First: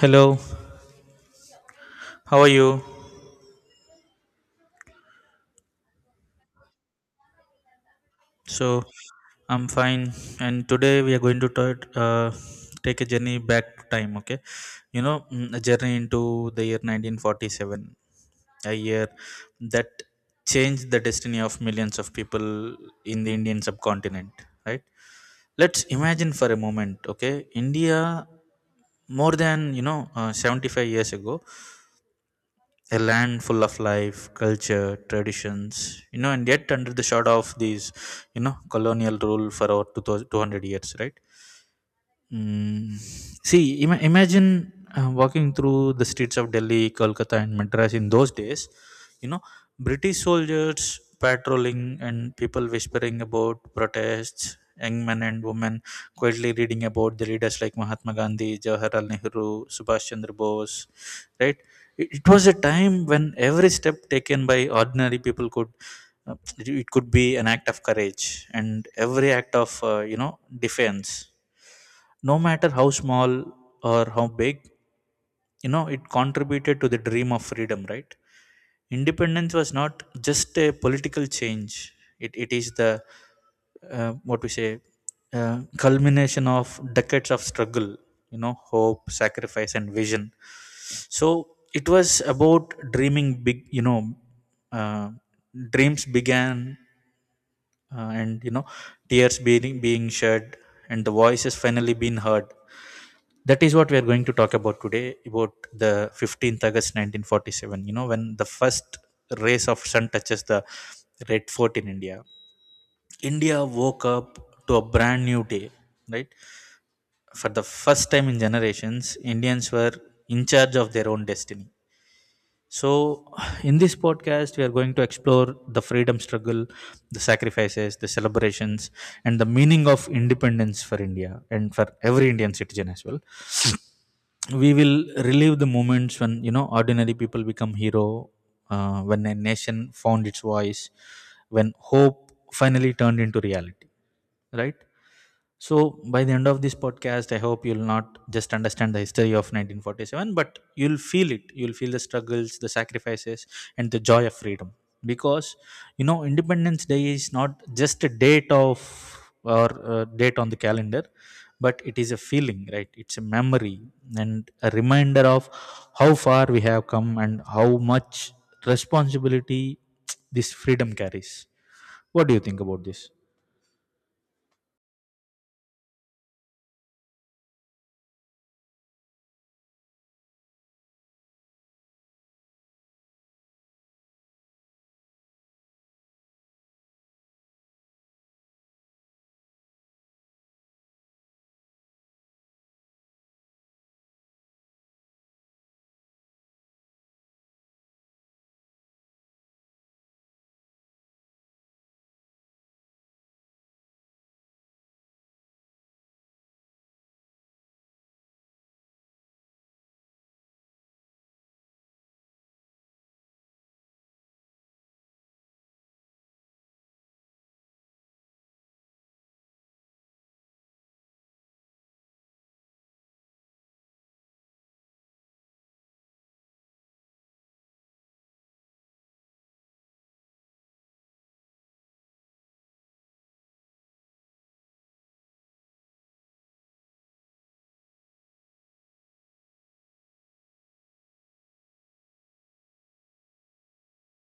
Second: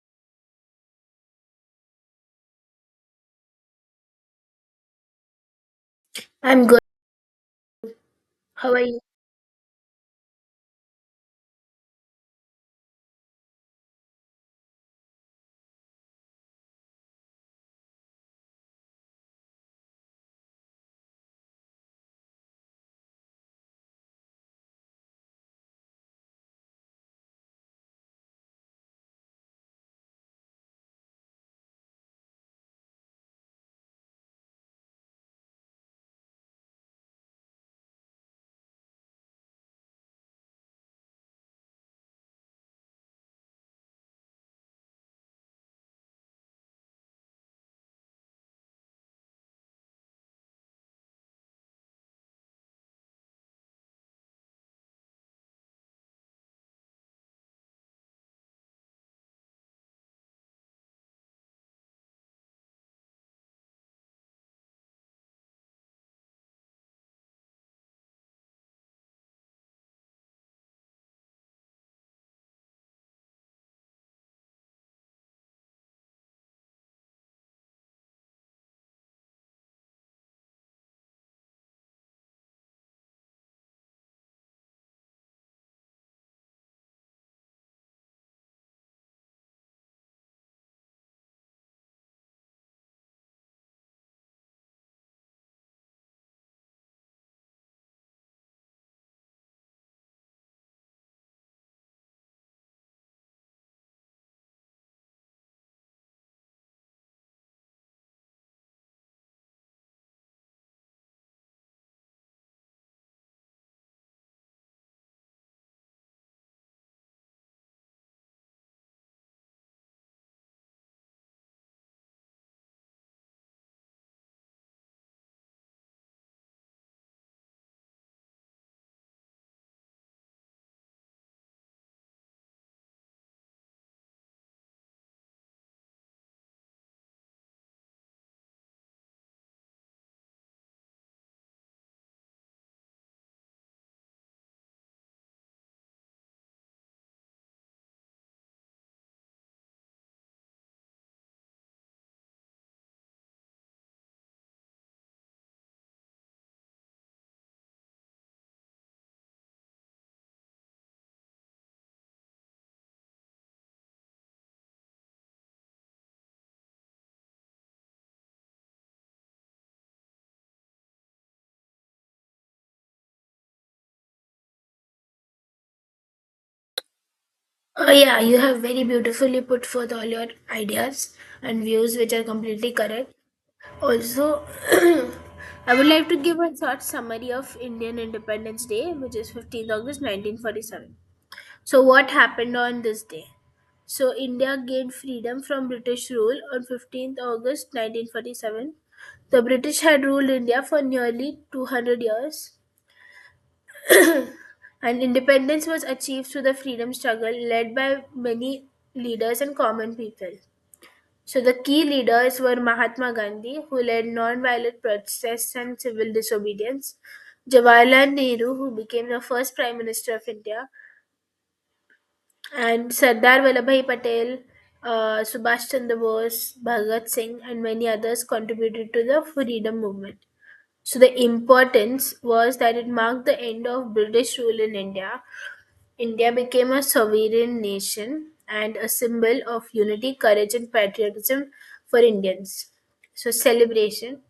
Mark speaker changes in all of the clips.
Speaker 1: Hello, how are you?
Speaker 2: I'm good. How are
Speaker 1: So,
Speaker 2: you?
Speaker 1: I'm fine, and today we are going to talk, take a journey back to time, okay? A journey into the year 1947, a year that changed the destiny of millions of people in the Indian subcontinent, right? Let's imagine for a moment, okay? India, more than, 75 years ago, a land full of life, culture, traditions, and yet under the shadow of these, colonial rule for over 2000 200 years, right? Mm, see, imagine walking through the streets of Delhi, Kolkata, and Madras in those days. You know, British soldiers patrolling and people whispering about protests, young men and women quietly reading about the leaders like Mahatma Gandhi, Jawaharlal Nehru, Subhash Chandra Bose, right. It was a time when every step taken by ordinary people could. uh, it could be an act of courage, and every act of defense, no matter how small or how big, it contributed to the dream of freedom, right. Independence was not just a political change, it is the, what we say, culmination of decades of struggle, hope, sacrifice, and vision. So it was about dreaming big, uh, dreams began, and tears being shed, and the voice has finally been heard. That is what we are going to talk about today, about the 15th august 1947, when the first rays of sun touches the red fort in India woke up to a brand new day, right. For the first time in generations, indians were in charge of their own destiny. So, in this podcast, we are going to explore the freedom struggle, the sacrifices, the celebrations, and the meaning of independence for India and for every Indian citizen as well. We will relive the moments when, ordinary people become hero, when a nation found its voice, when hope finally turned into reality, right. So by the end of this podcast, I hope you'll not just understand the history of 1947, but you'll feel it. You'll feel the struggles, the sacrifices, and the joy of freedom. Because, independence day is not just a date of, or a date on the calendar, but it is a feeling, right. It's a memory and a reminder of how far we have come and how much responsibility this freedom carries. What do you think about this?
Speaker 2: Oh, yeah, you have very beautifully put forth all your ideas and views, which are completely correct. Also, I would like to give a short summary of Indian Independence Day, which is 15th August 1947. So, what happened on this day? So, India gained freedom from British rule on 15th August 1947. The British had ruled India for nearly 200 years. And independence was achieved through the freedom struggle led by many leaders and common people. So the key leaders were Mahatma Gandhi, who led non-violent protests and civil disobedience, Jawaharlal Nehru, who became the first Prime Minister of India, and Sardar Vallabhai Patel, Subhash Chandra Bose, Bhagat Singh, and many others contributed to the freedom movement. So the importance was that it marked the end of British rule in India. India became a sovereign nation and a symbol of unity, courage, and patriotism for Indians. So, celebration.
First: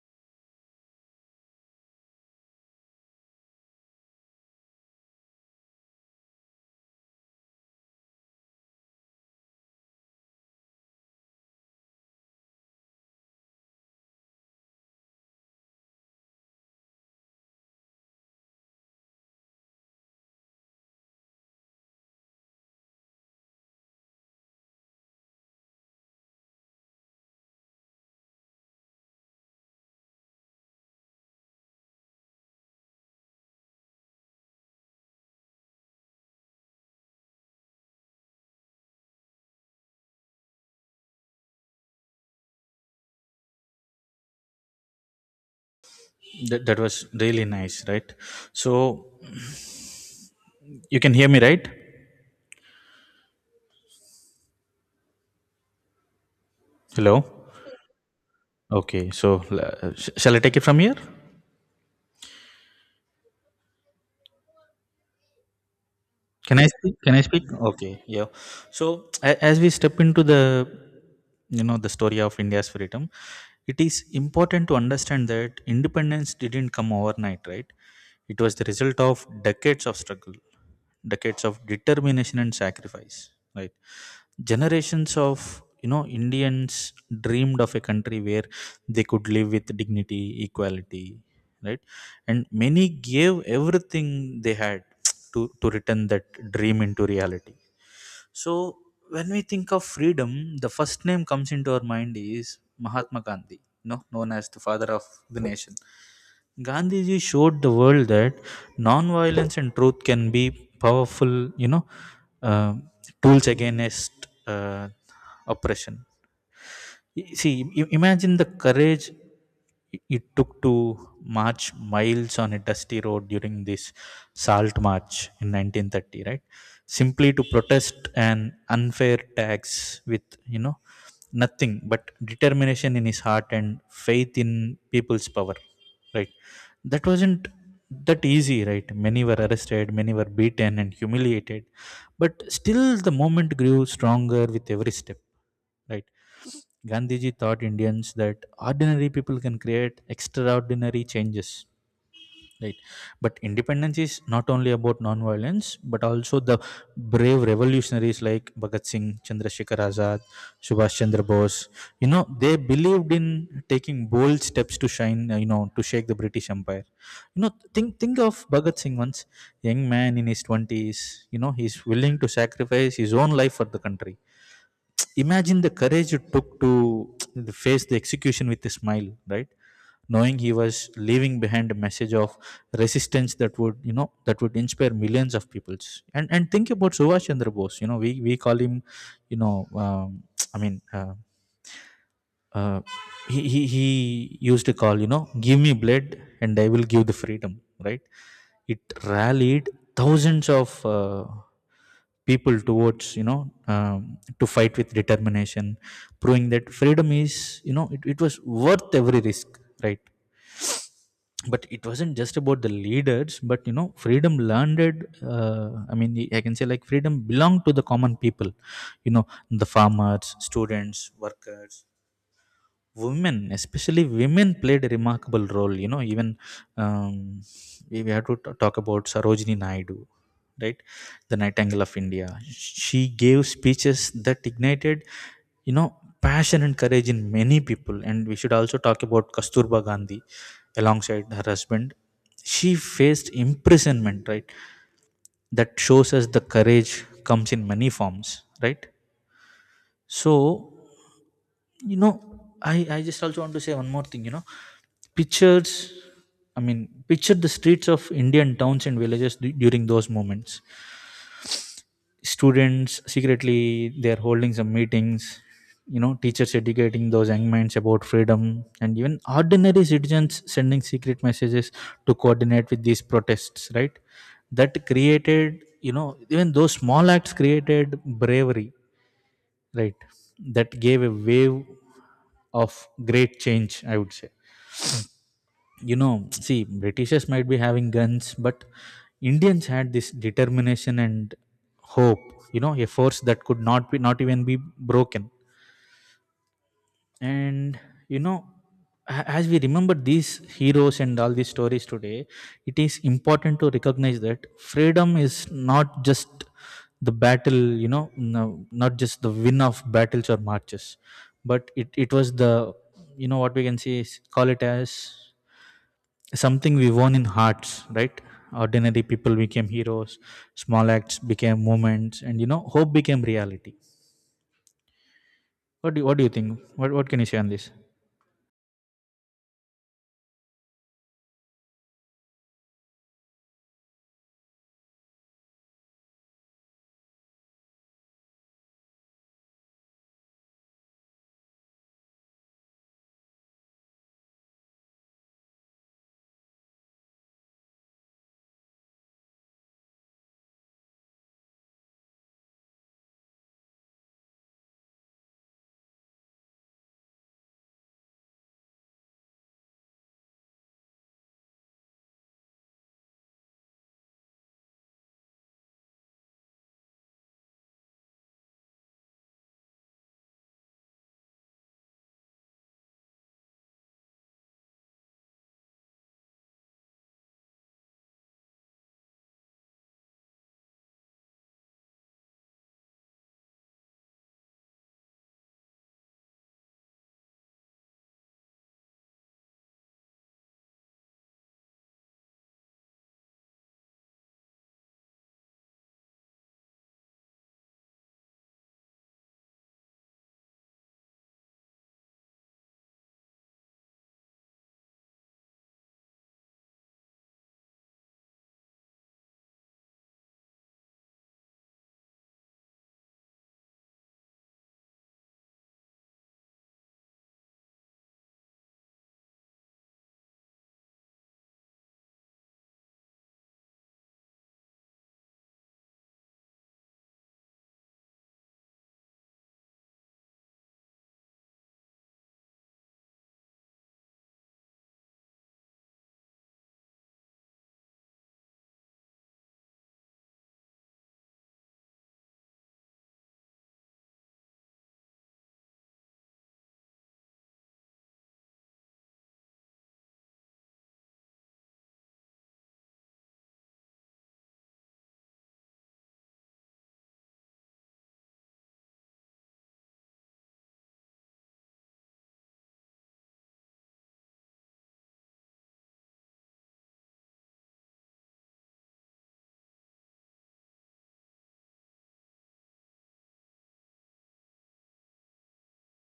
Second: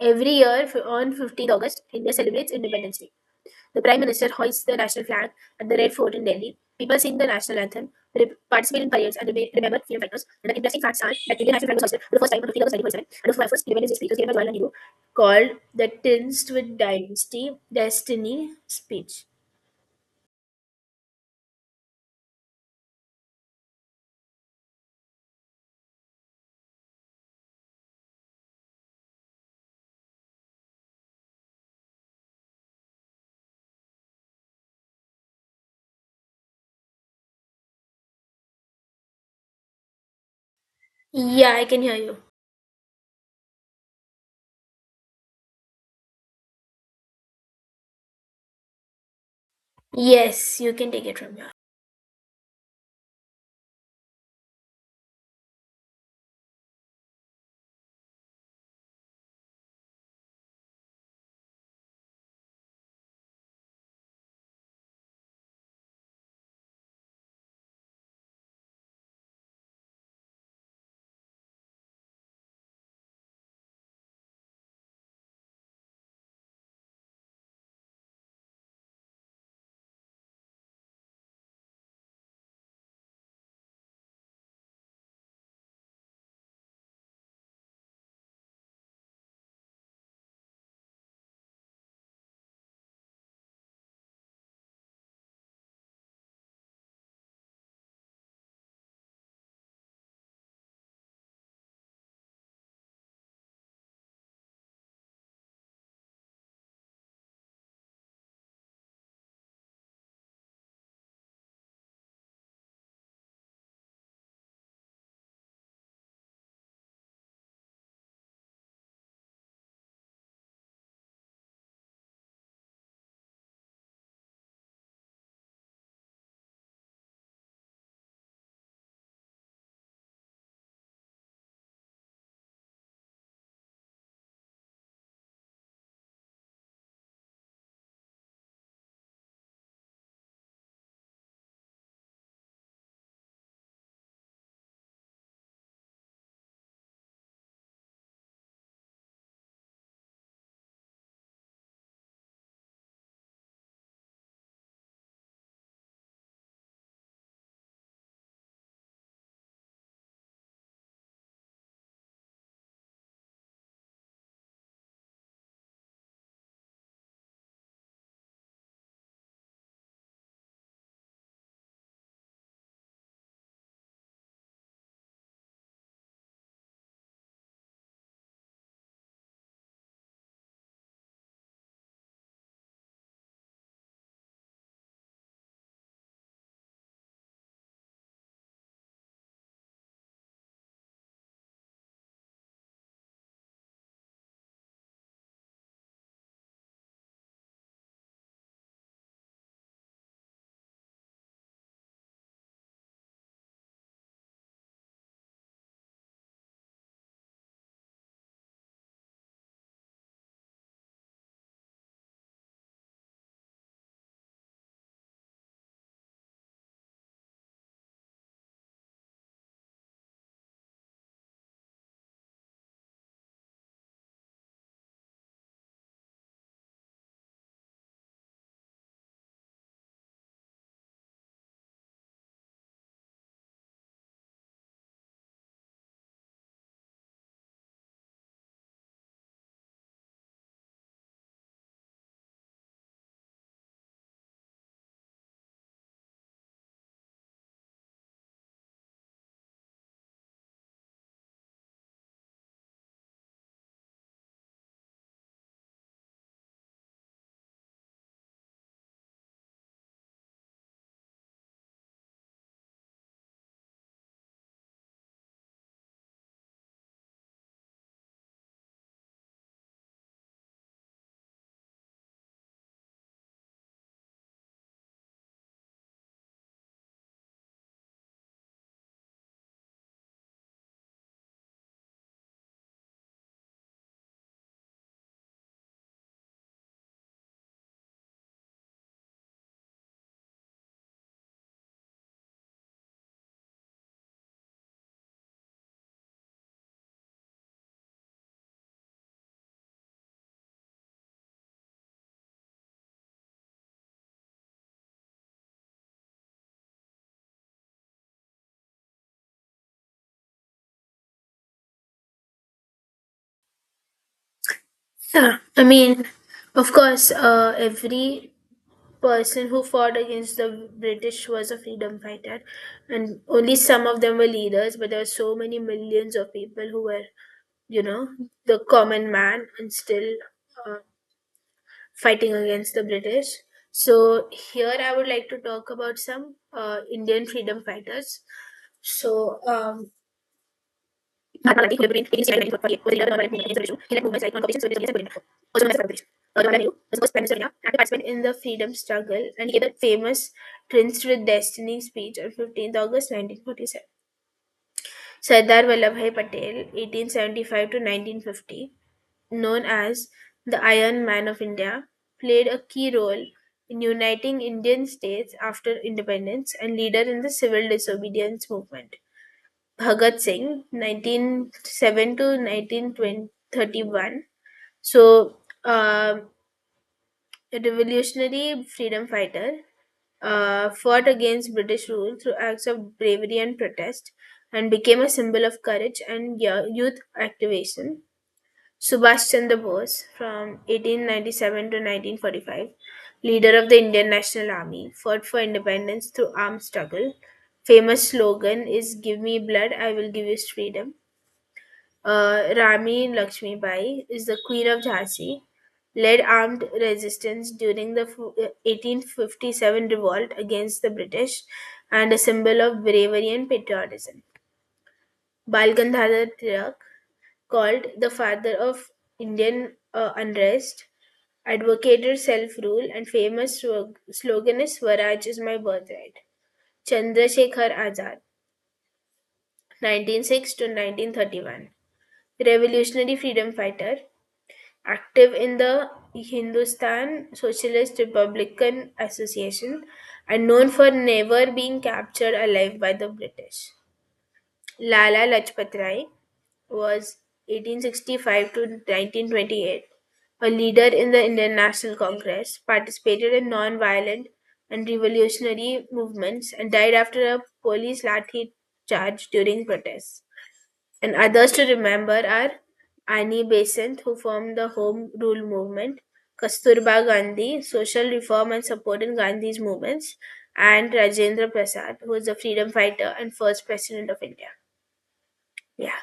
Speaker 2: Every year on 15th August, India celebrates Independence Day. The Prime Minister hoists the national flag at the Red Fort in Delhi. People sing the national anthem, participate in parades, and remember freedom fighters. And the interesting facts are that Indian national flag was hoisted for the first time on 15th August 1947, and the first Independence Day speech was given by Jawaharlal Nehru, called the Tinged with Dynasty Destiny speech. Yeah, I can hear you.
Speaker 1: That was really nice, right. So,
Speaker 2: Yes, you can
Speaker 1: you
Speaker 2: take
Speaker 1: can
Speaker 2: it
Speaker 1: hear
Speaker 2: from
Speaker 1: me,
Speaker 2: here.
Speaker 1: right? Hello. Okay, so shall I take it from here? Can I speak? Can I speak? Okay, yeah. So as we step into the you know the story of India's freedom, it is important to understand that independence didn't come overnight, right? It was the result of decades of struggle, decades of determination and sacrifice, right? Generations of, Indians dreamed of a country where they could live with dignity, equality, right. And many gave everything they had to return that dream into reality. So, when we think of freedom, the first name comes into our mind is mahatma gandhi, known as the father of the nation. Gandhiji showed the world that non-violence and truth can be powerful, you know uh, tools against, uh, oppression. See, imagine the courage it took to march miles on a dusty road during this salt march in 1930, right? Simply to protest an unfair tax with, you know, nothing but determination in his heart and faith in people's power, right. That wasn't that easy, right? Many were arrested, many were beaten and humiliated, but still the movement grew stronger with every step, right. Gandhiji taught indians that ordinary people can create extraordinary changes, right. But independence is not only about non-violence, but also the brave revolutionaries like bhagat singh, chandrasekhar azad, subhash chandra bose. They believed in taking bold steps to, shine you know to shake the british empire. You know think think of bhagat singh, once young man in his 20s. He's willing to sacrifice his own life for the country. Imagine the courage it took to face the execution with a smile, right, knowing he was leaving behind a message of resistance that would, inspire millions of peoples. And think about subhash chandra bose. We call him, you know um, I mean, uh, he used to call, give me blood and I will give the freedom, right. It rallied thousands of, people towards, to fight with determination, proving that freedom is, it was worth every risk, right. But it wasn't just about the leaders, but, freedom landed, I mean, I can say like freedom belonged to the common people. you know the farmers, students, workers, women, especially women, played a remarkable role, you know even um, we have to talk about sarojini naidu, right, the nightingale of india. She gave speeches that ignited, you know passion and courage in many people. And we should also talk about kasturba gandhi. Alongside her husband, she faced imprisonment, right, that shows us the courage comes in many forms, right. So, you know I just also want to say one more thing, pictures, I mean, picture the streets of indian towns and villages during those moments. Students secretly they're holding some meetings, teachers educating those young minds about freedom, and even ordinary citizens sending secret messages to coordinate with these protests, right. That created, even those small acts created bravery, right. That gave a wave of great change, I would say. See, britishers might be having guns, but indians had this determination and hope, a force that could not be, not even be broken. And, you know as we remember these heroes and all these stories today, it is important to recognize that freedom is not just the battle. No, not just the win of battles or marches, but it was the, what we can say is, call it as
Speaker 2: Yeah, I mean, of
Speaker 1: something we
Speaker 2: course,
Speaker 1: won in hearts, right.
Speaker 2: every
Speaker 1: Ordinary people
Speaker 2: person who
Speaker 1: became
Speaker 2: fought
Speaker 1: heroes,
Speaker 2: against the
Speaker 1: small acts
Speaker 2: British was a
Speaker 1: became
Speaker 2: freedom
Speaker 1: moments, and,
Speaker 2: fighter,
Speaker 1: hope
Speaker 2: and
Speaker 1: became
Speaker 2: only
Speaker 1: reality.
Speaker 2: some of them were leaders, but there were so many
Speaker 1: what do you,
Speaker 2: millions
Speaker 1: what do you
Speaker 2: of
Speaker 1: think?
Speaker 2: people who
Speaker 1: what,
Speaker 2: were,
Speaker 1: what can you say on this?
Speaker 2: you know, the common man and still uh, fighting against the British. So, here I would like to talk about some Indian freedom fighters. So, महात्मा गांधी फुले पुढील एकोणीसशे अठ्ठ्याण्णव मध्ये वरील दहा non veg movement, हिंसू ratio, हे मुंबई साहित्य competition, Soviet इंडियाचा परिणाम. Also known as Sarkar. Jawaharlal Nehru was the first Prime Minister of India and participant in the freedom struggle, and he gave the famous Prince with Destiny speech on 15th August 1947. Sardar Vallabhai Patel, 1875 to 1950, known as the Iron Man of India, played a key role in uniting Indian states after independence and leader in the civil disobedience movement. Bhagat Singh, 1907 to 1931. So, uh, a revolutionary freedom fighter, fought against British rule through acts of bravery and protest and became a symbol of courage and youth activation. Subhash Chandra Bose, from 1897 to 1945, leader of the Indian National Army, fought for independence through armed struggle. Famous slogan is "Give me blood, I will give you freedom." Rani Lakshmibai is the queen of Jhansi, led armed resistance during the 1857 revolt against the British and a symbol of bravery and patriotism. Bal Gangadhar Tilak, called the father of Indian unrest, advocated self-rule, and famous slogan is Swaraj is my birthright. Chandrasekhar Azad, 1906 to 1931, revolutionary freedom fighter, active in the Hindustan Socialist Republican Association and known for never being captured alive by the British. Lala Lajpat Rai was 1865 to 1928, a leader in the Indian National Congress, participated in non-violent and revolutionary movements, and died after a police lathi charge during protests. And others to remember are Annie Besant, who formed the Home Rule movement, Kasturba Gandhi, social reform and support Gandhi's movements, and Rajendra Prasad, who was a freedom fighter and first president of India. Yeah.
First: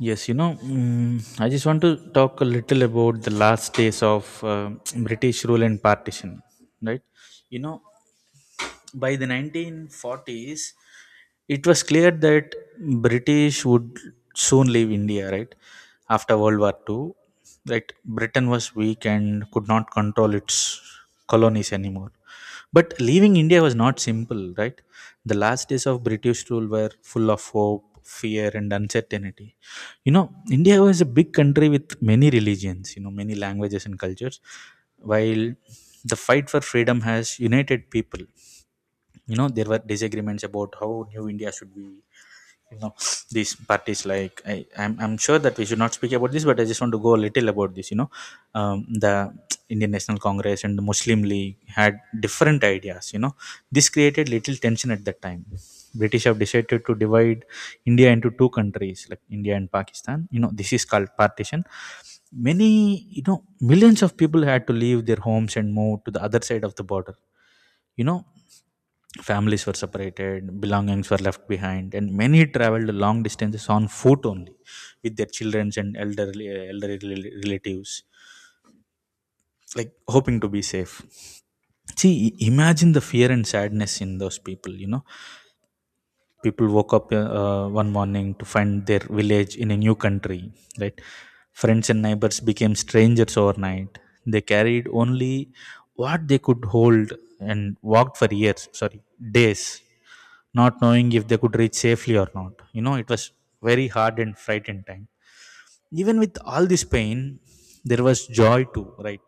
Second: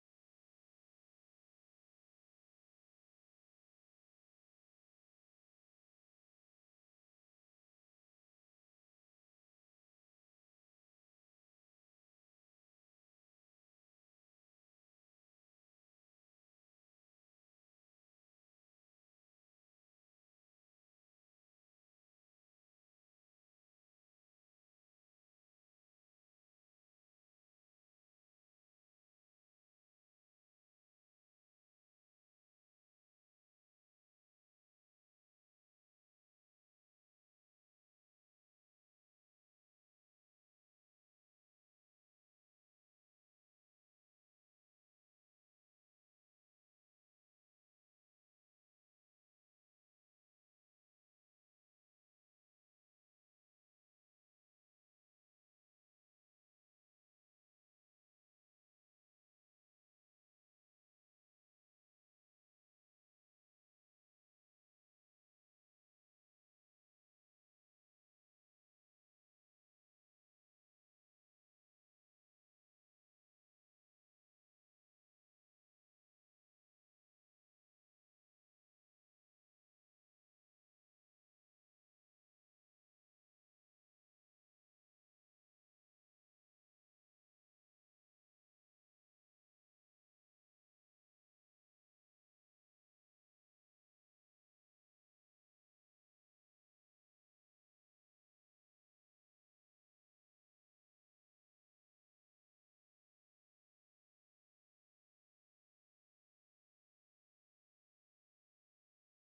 Speaker 1: Yes, I just want to talk a little about the last days of British rule and partition, right? You know, by the 1940s, it was clear that British would soon leave India, right? After World War Two, right. Britain was weak and could not control its colonies anymore. But leaving India was not simple, right? The last days of British rule were full of hope, fear, and uncertainty. India was a big country with many religions, many languages and cultures, while the fight for freedom has united people. There were disagreements about how new india should be. you know these parties, like, I'm sure that we should not speak about this, but I just want to go a little about this, the indian national congress and the muslim league had different ideas. This created little tension at that time. British have decided to divide india into two countries, like india and pakistan. This is called partition. Many you know millions of people had to leave their homes and move to the other side of the border. you know Families were separated, belongings were left behind, and many traveled long distances on foot, only with their children and elderly relatives, like, hoping to be safe. See, imagine the fear and sadness in those people. People woke up, one morning, to find their village in a new country, right. Friends and neighbors became strangers overnight. They carried only what they could hold, and walked for years, sorry, days, not knowing if they could reach safely or not. It was very hard and frightened time. Even with all this pain, there was joy too, right.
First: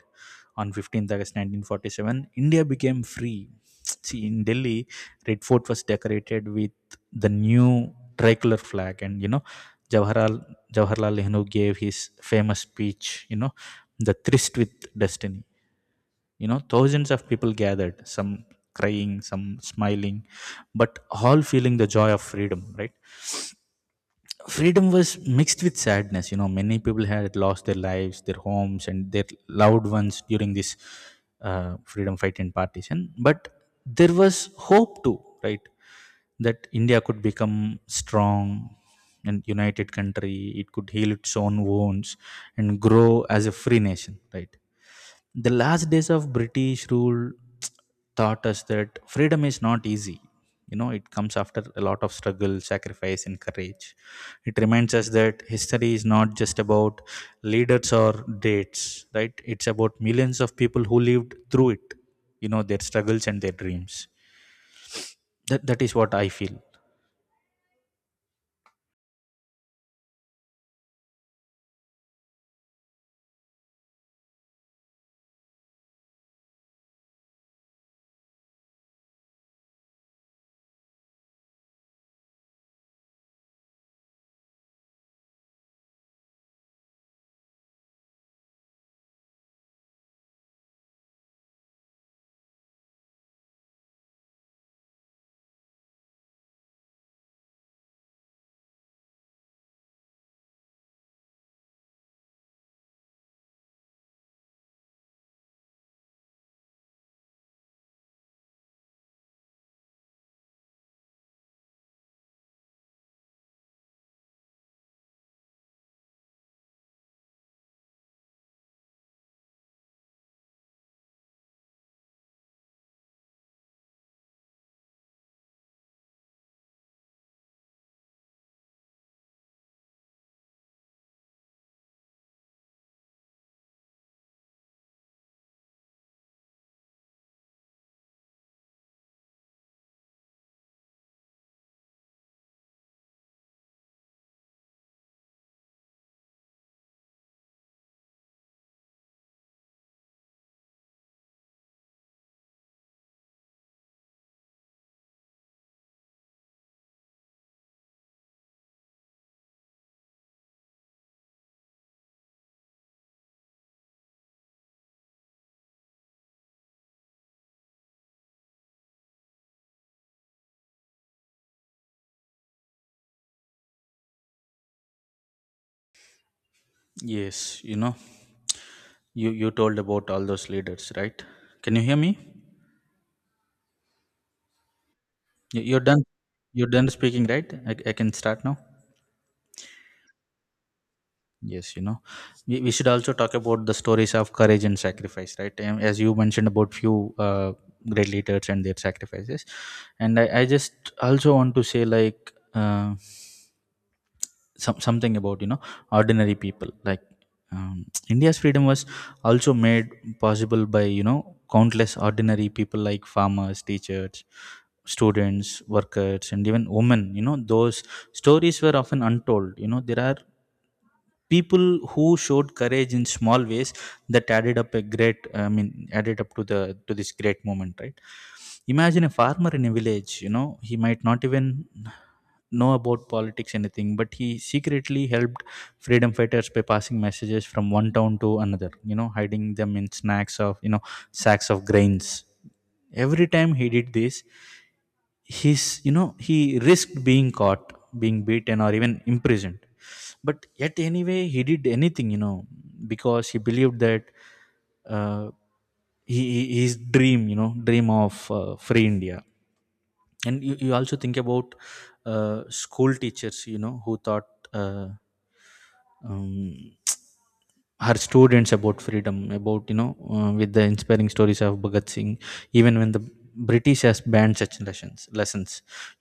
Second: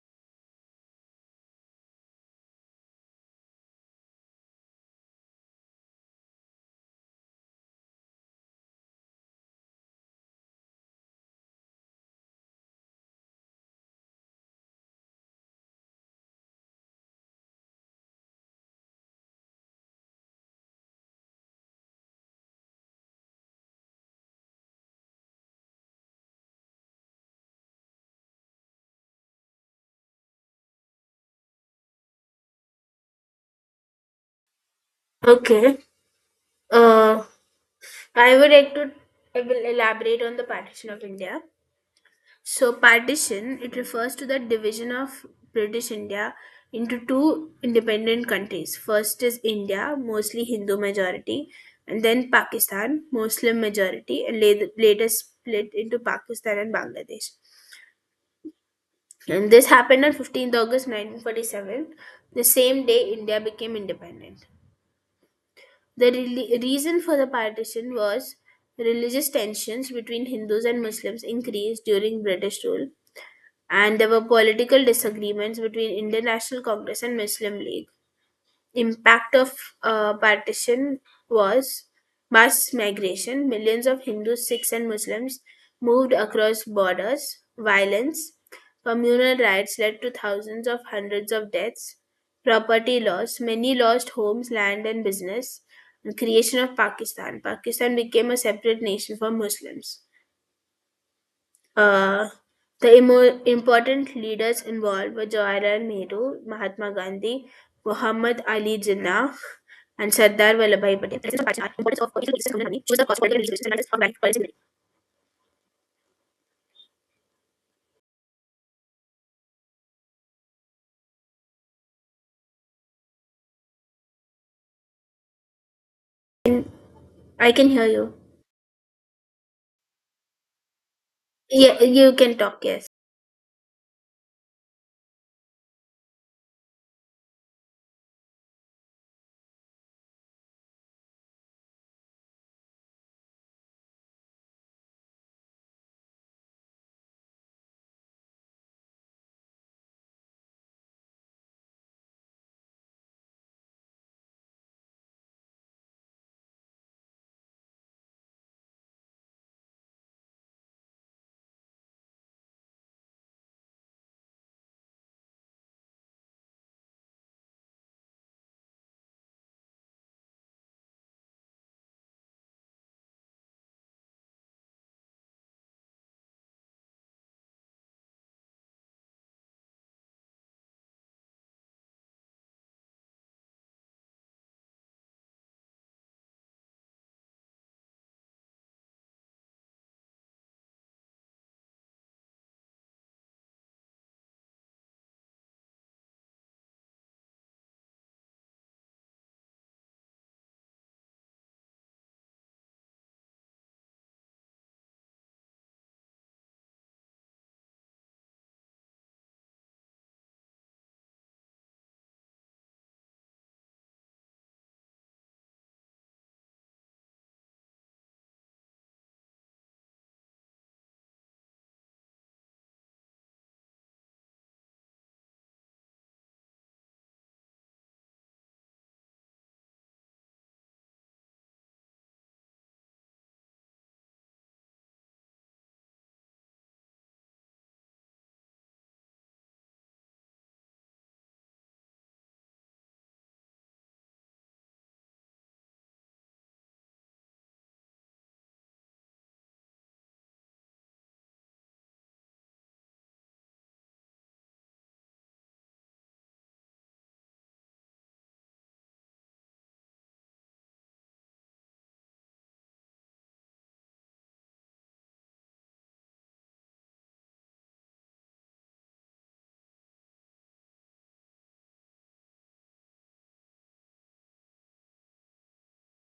Speaker 1: On 15th August 1947, India became free. See, in Delhi, Red Fort was decorated with the new tricolor flag. And, Jawaharlal, Jawaharlal Nehru gave his famous speech, the tryst with destiny. Thousands of people gathered, some crying, some smiling, but all feeling the joy of freedom, right? Freedom was mixed with sadness. You know, many people had lost their lives, their homes, and their loved ones during this freedom fight and partition. But there was hope too, right?
Speaker 2: Okay.
Speaker 1: That India could
Speaker 2: Uh,
Speaker 1: become
Speaker 2: I
Speaker 1: strong
Speaker 2: would like to I
Speaker 1: and
Speaker 2: will
Speaker 1: united
Speaker 2: elaborate on
Speaker 1: country.
Speaker 2: the
Speaker 1: It
Speaker 2: partition
Speaker 1: could
Speaker 2: of
Speaker 1: heal its
Speaker 2: India.
Speaker 1: own wounds
Speaker 2: So,
Speaker 1: and grow as a
Speaker 2: partition, it
Speaker 1: free
Speaker 2: refers
Speaker 1: nation,
Speaker 2: to the
Speaker 1: right?
Speaker 2: division of
Speaker 1: The
Speaker 2: British
Speaker 1: last days of
Speaker 2: India
Speaker 1: British
Speaker 2: into
Speaker 1: rule
Speaker 2: two independent
Speaker 1: taught us
Speaker 2: countries.
Speaker 1: that
Speaker 2: First is
Speaker 1: freedom is not
Speaker 2: India,
Speaker 1: easy.
Speaker 2: mostly
Speaker 1: You
Speaker 2: Hindu
Speaker 1: know, it comes
Speaker 2: majority,
Speaker 1: after a
Speaker 2: and
Speaker 1: lot of
Speaker 2: then
Speaker 1: struggle,
Speaker 2: Pakistan,
Speaker 1: sacrifice, and
Speaker 2: Muslim
Speaker 1: courage.
Speaker 2: majority, and
Speaker 1: It reminds
Speaker 2: later
Speaker 1: us that
Speaker 2: split
Speaker 1: history
Speaker 2: into
Speaker 1: is not
Speaker 2: Pakistan
Speaker 1: just
Speaker 2: and
Speaker 1: about
Speaker 2: Bangladesh.
Speaker 1: leaders or dates, right?
Speaker 2: And this
Speaker 1: It's about
Speaker 2: happened on 15th
Speaker 1: millions
Speaker 2: August
Speaker 1: of people who lived through
Speaker 2: 1947,
Speaker 1: it,
Speaker 2: the
Speaker 1: you know, their
Speaker 2: same day
Speaker 1: struggles
Speaker 2: India
Speaker 1: and their
Speaker 2: became
Speaker 1: dreams.
Speaker 2: independent.
Speaker 1: That is
Speaker 2: The
Speaker 1: what I feel.
Speaker 2: reason for the partition was religious tensions between Hindus and Muslims increased during British rule, and there were political disagreements between Indian National Congress and Muslim League. Impact of partition was mass migration. Millions of Hindus, Sikhs, and Muslims moved across borders. Violence, communal riots led to thousands of hundreds of deaths. Property loss, many lost homes, land, and business. And creation of Pakistan. Pakistan became a separate nation for Muslims. Uh, the important leaders involved were Jawaharlal Nehru, Mahatma Gandhi, Muhammad Ali Jinnah, and Sardar Vallabhai Patel. The lessons of Bajaj, importance of political leaders and autonomy, choose the cause for political resistance and analysis of value policy and leadership. I can hear you. Yeah, you can talk. Yes,
Speaker 1: Yes, you know, you told about all those leaders, right? Can you hear me? You're done. You're done speaking, right? I can start now. Yes, you know, we should also talk about the stories of courage and sacrifice, right? As you mentioned about few great leaders and their sacrifices, and I just also want to say like something about, you know, ordinary people. Like India's freedom was also made possible by, you know, countless ordinary people like farmers, teachers, students, workers, and even women. You know, those stories were often untold. You know, there are people who showed courage in small ways that added up a great I mean added up to the to this great moment, right? Imagine a farmer in a village. You know, he might not even know about politics anything, but he secretly helped freedom fighters by passing messages from one town to another, you know, hiding them in snacks of you know sacks of grains. Every time he did this, he's you know he risked being caught, being beaten, or even imprisoned. But yet anyway he did anything, you know, because he believed that, uh, his dream, you know, dream of free India. And you also think about school teachers, you know, who taught uh, um, her students about freedom, about, you know, with the inspiring stories of Bhagat Singh. Even when the British has banned such lessons,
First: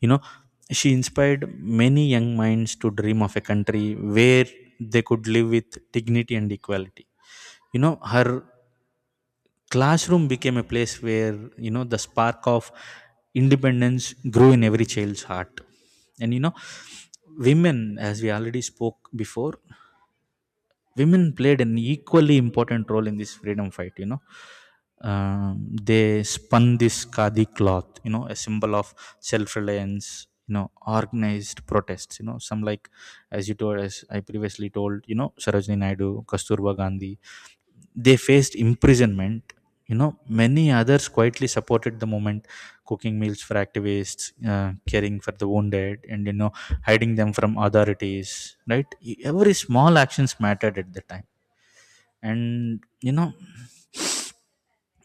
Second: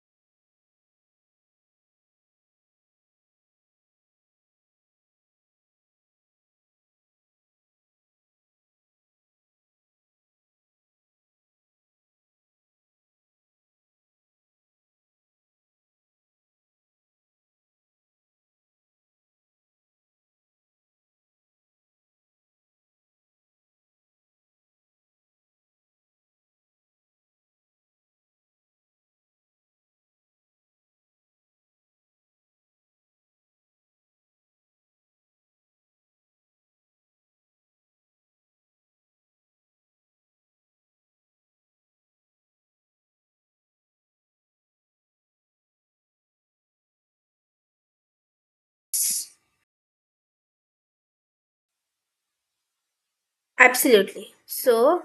Speaker 1: you know, she inspired many young minds to dream of a country where they could live with dignity and equality. You know, her classroom became a place where, you know, the spark of independence grew in every child's heart. And, you know, women, as we already spoke before, women played an equally important role in this freedom fight, you know. They spun this khadi cloth, you know, a symbol of self-reliance, you know, organized protests, you know, some like, as you told, as I previously told, you know, Sarojini Naidu, Kasturba Gandhi, they faced imprisonment. You know, many others quietly supported the movement, cooking meals for activists, caring for the wounded, and, you know, hiding them from authorities. Right? Every small actions mattered at the time, and, you know,
Speaker 2: absolutely. So,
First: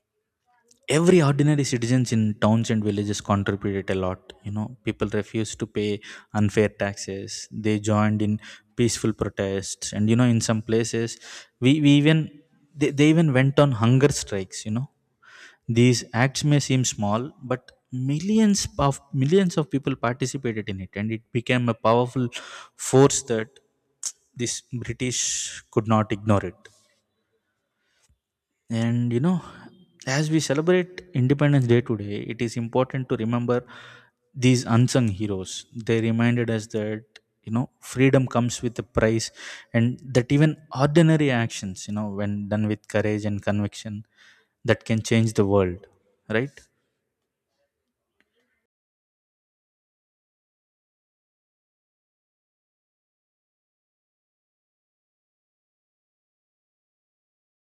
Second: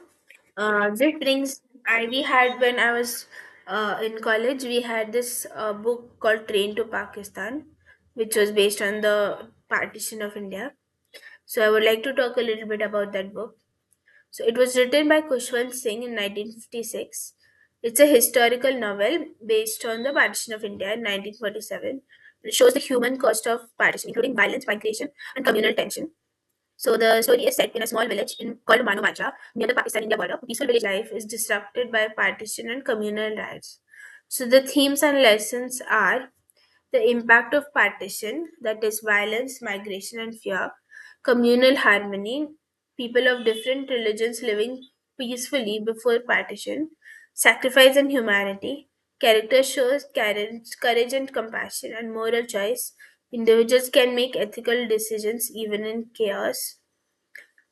Speaker 2: this
Speaker 1: every
Speaker 2: brings.
Speaker 1: ordinary
Speaker 2: I
Speaker 1: citizens
Speaker 2: we
Speaker 1: in
Speaker 2: had
Speaker 1: towns
Speaker 2: when
Speaker 1: and
Speaker 2: I
Speaker 1: villages
Speaker 2: was
Speaker 1: contributed a
Speaker 2: in
Speaker 1: lot. You
Speaker 2: college,
Speaker 1: know,
Speaker 2: we
Speaker 1: people
Speaker 2: had this
Speaker 1: refused to pay
Speaker 2: book called
Speaker 1: unfair
Speaker 2: Train to
Speaker 1: taxes.
Speaker 2: Pakistan,
Speaker 1: They joined in
Speaker 2: which was based on
Speaker 1: peaceful
Speaker 2: the
Speaker 1: protests, and, you
Speaker 2: partition
Speaker 1: know,
Speaker 2: of
Speaker 1: in some
Speaker 2: India.
Speaker 1: places
Speaker 2: So I would
Speaker 1: we
Speaker 2: like to
Speaker 1: even
Speaker 2: talk a little bit
Speaker 1: they
Speaker 2: about
Speaker 1: even
Speaker 2: that book.
Speaker 1: went on hunger
Speaker 2: So it
Speaker 1: strikes, you
Speaker 2: was
Speaker 1: know.
Speaker 2: written by Kushwant Singh
Speaker 1: These
Speaker 2: in
Speaker 1: acts may seem small,
Speaker 2: 1956.
Speaker 1: but
Speaker 2: It's a historical novel
Speaker 1: millions of
Speaker 2: based
Speaker 1: people
Speaker 2: on the partition of
Speaker 1: participated in it,
Speaker 2: India in
Speaker 1: and it became a
Speaker 2: 1947.
Speaker 1: powerful
Speaker 2: It shows the human
Speaker 1: force
Speaker 2: cost
Speaker 1: that
Speaker 2: of partition, including
Speaker 1: this
Speaker 2: violence, migration,
Speaker 1: British
Speaker 2: and communal
Speaker 1: could
Speaker 2: tension.
Speaker 1: not ignore it.
Speaker 2: So the story is set in a small village in called
Speaker 1: And, you
Speaker 2: Manumacha
Speaker 1: know,
Speaker 2: near the Pakistan-India
Speaker 1: as
Speaker 2: border.
Speaker 1: we
Speaker 2: Peaceful village
Speaker 1: celebrate
Speaker 2: life is
Speaker 1: Independence Day
Speaker 2: disrupted by
Speaker 1: today, it is
Speaker 2: partition and
Speaker 1: important to
Speaker 2: communal
Speaker 1: remember
Speaker 2: riots. So the
Speaker 1: these
Speaker 2: themes
Speaker 1: unsung
Speaker 2: and
Speaker 1: heroes.
Speaker 2: lessons
Speaker 1: They
Speaker 2: are
Speaker 1: reminded us that,
Speaker 2: the impact
Speaker 1: you know,
Speaker 2: of
Speaker 1: freedom
Speaker 2: partition,
Speaker 1: comes with a
Speaker 2: that is,
Speaker 1: price,
Speaker 2: violence,
Speaker 1: and
Speaker 2: migration,
Speaker 1: that
Speaker 2: and
Speaker 1: even
Speaker 2: fear,
Speaker 1: ordinary
Speaker 2: communal
Speaker 1: actions, you know,
Speaker 2: harmony,
Speaker 1: when done with courage
Speaker 2: people
Speaker 1: and
Speaker 2: of different
Speaker 1: conviction,
Speaker 2: religions living
Speaker 1: that can change the
Speaker 2: peacefully
Speaker 1: world,
Speaker 2: before
Speaker 1: right?
Speaker 2: partition, sacrifice and humanity, character shows courage, and compassion, and moral choice. Individuals can make ethical decisions even in chaos.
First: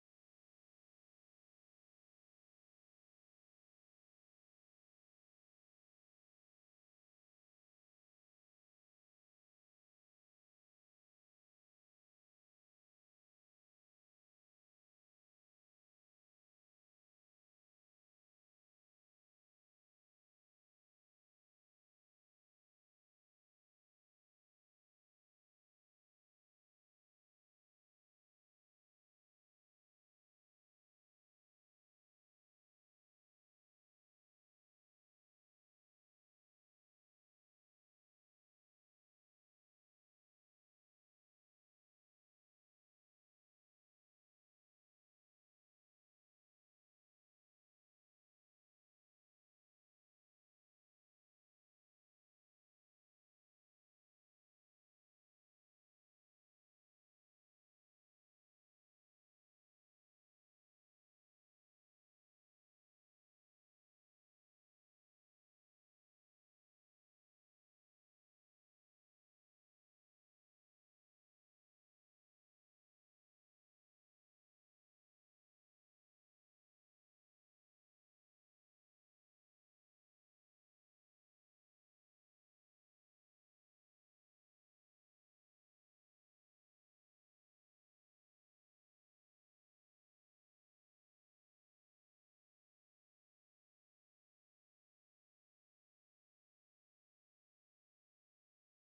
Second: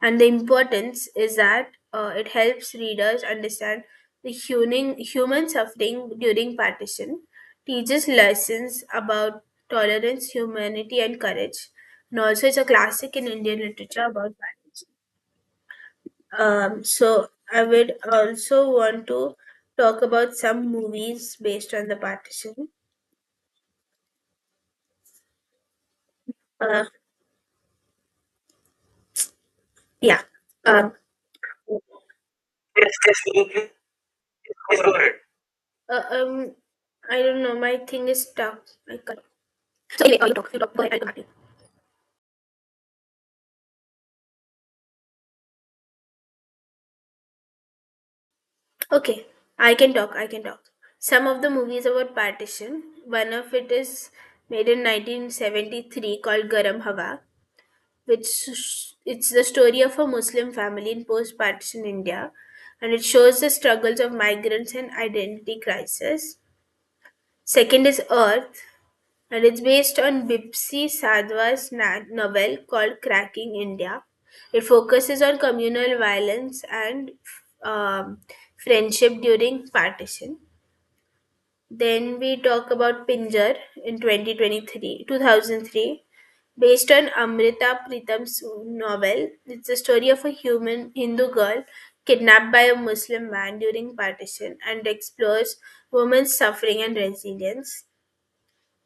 Speaker 2: And the importance is that it helps readers understand the human suffering during partition, teaches lessons about tolerance, humanity, and courage. And also, it's a classic in Indian literature about partition. So, I would also want to talk about some movies based on the partition. Uh, yeah. Um, Yes, yes, go ahead. uh, um, I don't know. My thing is stuck. I can't. So anyway, you talk. You talk. Go ahead. I'll come back to you. Okay, I can talk. I can talk. Some of the movies about partition. One of it is made in 1973, called Garam Hawa, which it's the story of a Muslim family in post-partition India, and it shows the struggles of migrants and identity crisis. Second is Earth, and it is based on Bipsy Sadhu's novel called "Cracking India". It focuses on communal violence and um, friendship during partition. Then we talk about Pinjar in 2023, 2003, based on Amrita Pritam's novel. It's the story of a human Hindu girl kidnapped by a Muslim man during partition and explores women's suffering and resilience.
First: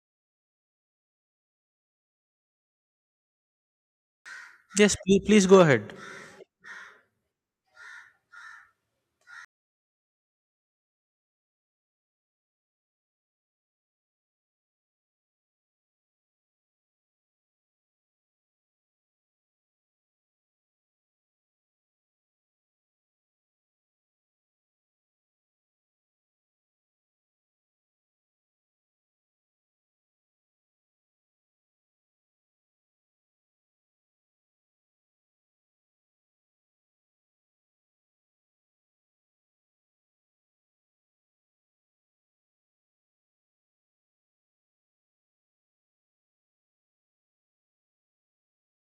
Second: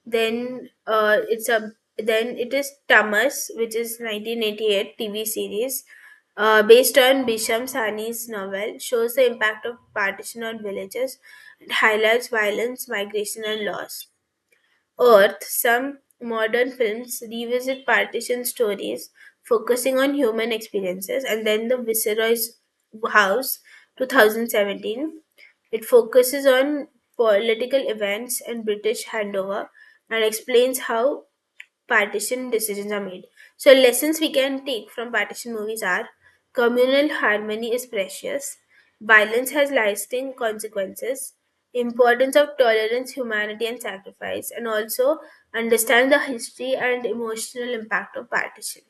Speaker 2: Then uh, it's a then it is Tamas, which is 1988
Speaker 1: Yes, please,
Speaker 2: TV
Speaker 1: please go
Speaker 2: series
Speaker 1: ahead.
Speaker 2: based on Bisham Sani's novel, shows the impact of partition on villages and highlights violence, migration, and loss. Earth, some modern films revisit partition stories, focusing on human experiences, and then the Viceroy's House 2017. It focuses on political events in British Handover and explains how partition decisions are made. So, lessons we can take from partition movies are communal harmony is precious, violence has lasting consequences, importance of tolerance, humanity, and sacrifice, and also understand the history and emotional impact of partition.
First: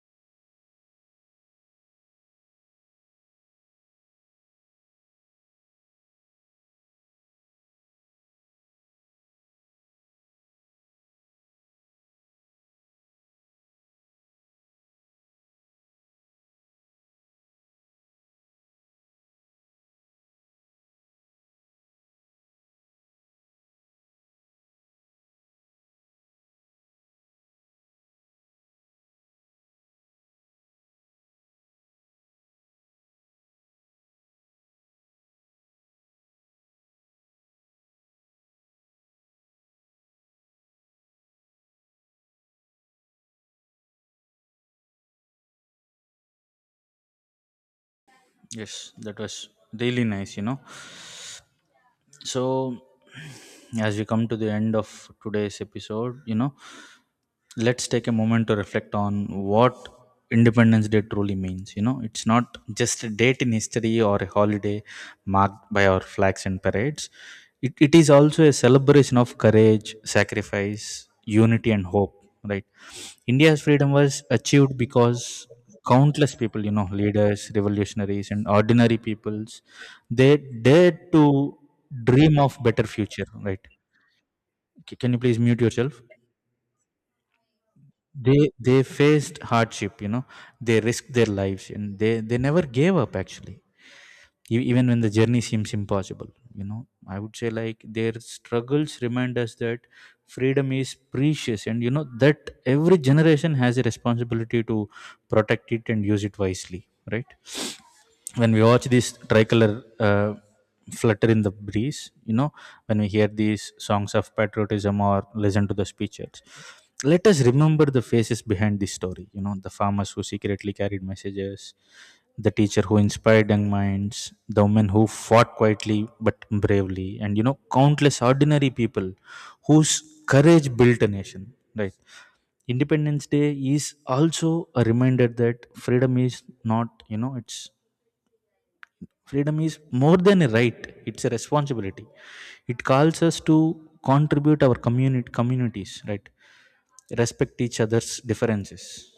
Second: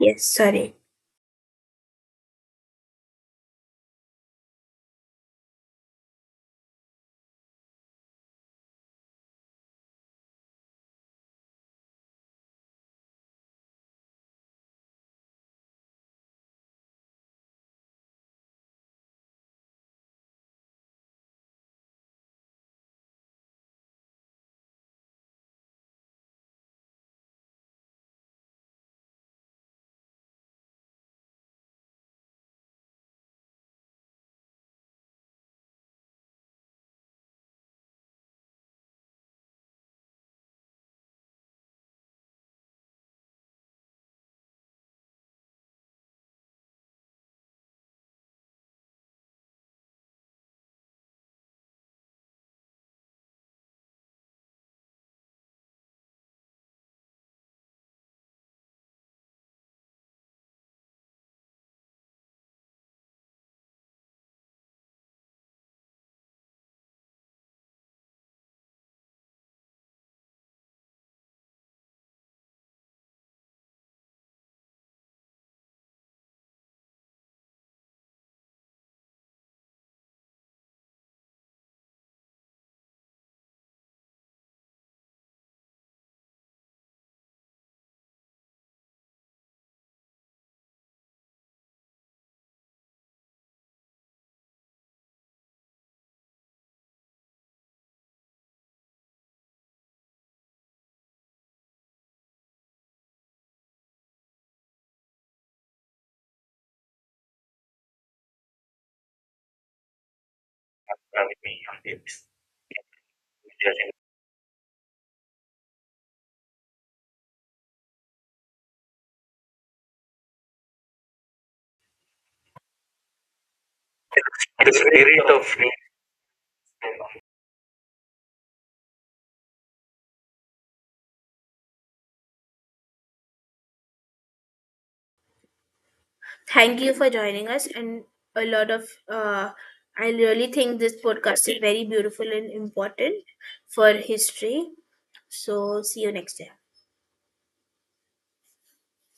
Speaker 2: Yes. Sorry.
Speaker 1: Yes, that was really nice, you know. So, as we come to the end of today's episode, you know, let's take a moment to reflect on what Independence Day truly means. You know, it's not just a date in history or a holiday marked by our flags and parades. It is also a celebration of courage, sacrifice, unity, and hope. Right? India's freedom was achieved because countless people, you know, leaders, revolutionaries, and ordinary peoples, they dared to dream of better future. Right? Can you please mute yourself? They faced hardship, you know, they risked their lives, and they never gave up actually. Even when the journey seems impossible, you know, I would say like their struggles remind us that freedom is precious, and, you know, that every generation has a responsibility to protect it and use it wisely, right? When we watch this tricolor flutter in the breeze, you know, when we hear these songs of patriotism or listen to the speeches, let us remember the faces behind this story. You know, the farmers who secretly carried messages, the teacher who inspired young minds, the
Speaker 2: The
Speaker 1: women who
Speaker 2: spirit
Speaker 1: fought
Speaker 2: of.
Speaker 1: quietly but bravely, and, you know, countless ordinary people whose courage built a nation, right? Independence Day is also a reminder that freedom is
Speaker 2: Thank
Speaker 1: not
Speaker 2: you for
Speaker 1: you know
Speaker 2: joining
Speaker 1: it's
Speaker 2: us and a lot of
Speaker 1: freedom is
Speaker 2: I
Speaker 1: more than a
Speaker 2: really think
Speaker 1: right,
Speaker 2: this
Speaker 1: it's a
Speaker 2: podcast is very
Speaker 1: responsibility.
Speaker 2: beautiful and
Speaker 1: It
Speaker 2: important
Speaker 1: calls us to
Speaker 2: for
Speaker 1: contribute
Speaker 2: history.
Speaker 1: our
Speaker 2: So see
Speaker 1: communities,
Speaker 2: you
Speaker 1: right?
Speaker 2: next time.
Speaker 1: Respect each other's differences.